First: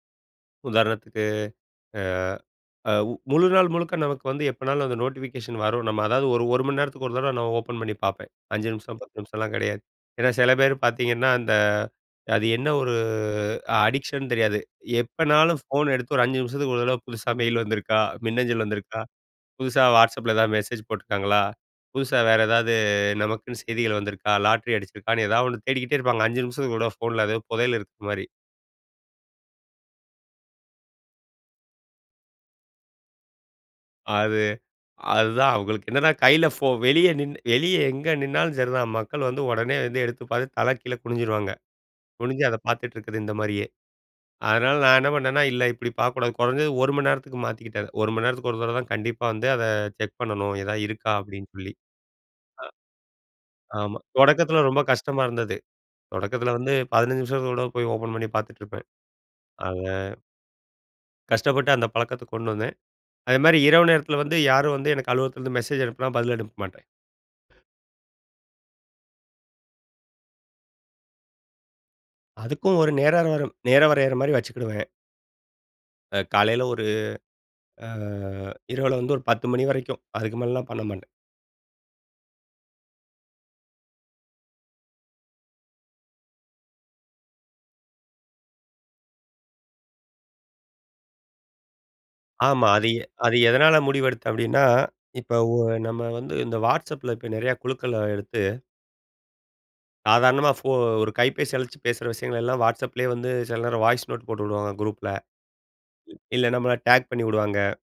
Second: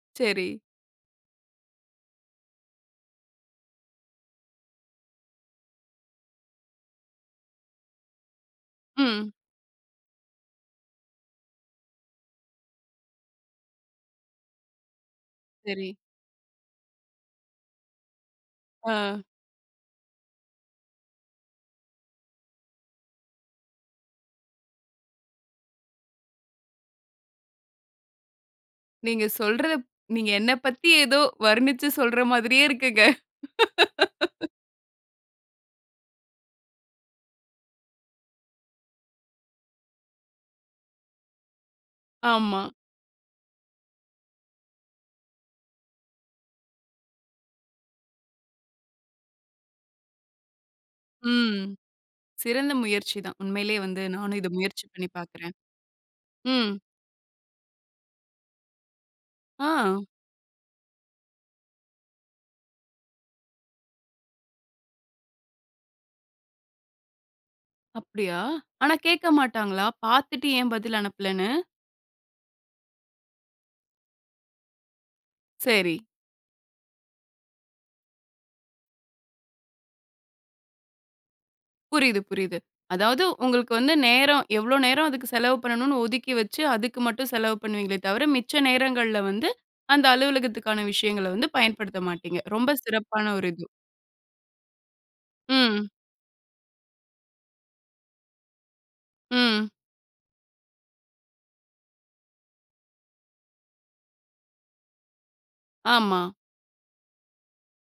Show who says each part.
Speaker 1: செரி.
Speaker 2: உதார்ணத்துக்கு. அ, அ உ முழுநாள் முழுக்க நமக்கு வந்து எப்பனாலும் அந்த நோட்டிஃபிகேஷன் வரும். நம்ம அதாவது ஒரு 1 மணி நேரத்துக்கு ஒரு தடவ நான் ஓப்பன் பண்ணி பாப்பேன். 5 நிமிஷம் 10
Speaker 1: ம்.
Speaker 2: நிமிஷம்லாம் கிடையாது. ஏன்னா சில பேர் பாத்தீங்கன்னா அந்த அது என்ன ஒரு அடிக்ஷன் தெரியாது. எப்பனாலும்
Speaker 1: செரி.
Speaker 2: ஃபோன எடுத்து ஒரு 5 நிமிஷத்துக்கு ஒரு தடவ, புதுசா மெயில் வந்துருக்கா? மின்னஞ்சல் வந்திருக்கா?
Speaker 1: ஆ.
Speaker 2: புதுசா WhatsAppல ஏதாவது மெசேஜ் போட்டிருக்காங்களா? புதுசா வேற ஏதாவது நமக்குன்னு செய்திகள் வந்திருக்கா, லாட்ரி அடிச்சிருக்கான்னு ஏதாவது ஒண்ணு தேடிக்கிட்டே இருப்பாங்க. 5 நிமிஷத்துக்கு ஒருதடவ ஃபோன்ல ஏதோ பொதயல் இருக்க மாரி.
Speaker 1: நீங்க சொல்றதப் நீங்க என்ன பத்தி ஏதோ வர்ணிச்சு சொல்ற மாதிரியே இருக்குங்க.
Speaker 2: அது அதுதான். அவங்களுக்கு என்னன்னா கைல ஃபோன் வெளிய நின்னு வெளியே எங்க நின்னாலும் சரி தான், மக்கள் வந்து உடனே வந்து எடுத்து பாத்து தல கீழே குனிஞ்சிருவாங்க. குனிஞ்சி அத
Speaker 1: ஆமா.
Speaker 2: பாத்துட்டு இருக்கது இந்த மாரியே. அதனால நான் என்ன பண்ணேனா, இல்ல இப்படி பாக்கக்கூடாது. குறைஞ்சது 1 மணி நேரத்துக்கு மாத்திக்கிட்டது 1 மணி நேரத்துக்கு ஒரு தடவதான் கண்டிப்பா வந்து, அத செக் பண்ணணும் எதாவது இருக்கா அப்டின்னு
Speaker 1: ம்.
Speaker 2: சொல்லி.
Speaker 1: சிறந்த முயற்சிதான்.
Speaker 2: அ.
Speaker 1: உண்மைலயே
Speaker 2: ஆமா.
Speaker 1: வந்து நானும் இத
Speaker 2: தொடக்கத்தில ரொம்ப
Speaker 1: முயற்சி பண்ணி
Speaker 2: கஷ்டமா
Speaker 1: பாக்குறேன்.
Speaker 2: இருந்தது. தொடக்கத்தில
Speaker 1: ம்.
Speaker 2: வந்து 15 நிமிஷத்துக்கு ஒருதட போய் ஓப்பன் பண்ணி பாத்துட்டு இருப்பேன். அத.
Speaker 1: ஆ.
Speaker 2: கஷ்டப்பட்டு அந்த பழக்கத்த கொண்டு வந்தேன். அத மாரி இரவு நேரத்தில வந்து யாரும் வந்து எனக்கு அலுவலத்தில இருந்து மெசேஜ் அனுப்புனா, பதில் அனுப்ப மாட்டேன்.
Speaker 1: அப்டியா! ஆனா கேக்க மாட்டாங்களா, பாத்துட்டு ஏன் பதில் அனுப்பலன்னு?
Speaker 2: அதுக்கும் ஒரு நேர்களாம் நேர வரையற மாரி வச்சுக்குடுவேன்.
Speaker 1: செரி.
Speaker 2: காலைல ஒரு அ. இரவுல வந்து ஒரு 10 மணி வரைக்கும், அதுக்கு மேலலாம் பண்ண மாட்டேன்.
Speaker 1: புரியுது, புரியுது. அதாவது உங்களுக்கு வந்து நேரம் எவ்ளோ நேரம், அதுக்கு செலவு பண்ணனும்ன்னு ஒதுக்கி வைச்சு அதுக்கு மட்டும் செலவு பண்ணுவீங்களே தவிர மிச்ச நேரங்கள்ல வந்து அந்த அலுவலகத்துக்கான விஷயங்கள வந்து பயன்படுத்த மாட்டீங்க.
Speaker 2: ஆமா.
Speaker 1: ரொம்ப
Speaker 2: அது எ
Speaker 1: சிறப்பான
Speaker 2: அது
Speaker 1: ஒரு இது.
Speaker 2: எதனால முடிவெடுத்தென் அப்டின்னா, இப்போ உ
Speaker 1: ம்.
Speaker 2: நம்ம வந்து இந்த WhatsAppல நிறய குழுக்கள எடுத்து
Speaker 1: ம்.
Speaker 2: சாதாரணமா ஃபோ ஒரு கைபேசி அழச்சு பேசுற விஷயங்கள் எல்லாம் WhatsAppலயே வந்து சில நேரம் வாய்ஸ் நோட் போட்டு உடுவாங்க குரூப்ல.
Speaker 1: ஆமா.
Speaker 2: இல்ல நம்மள டாக் பண்ணி உடுவாங்க.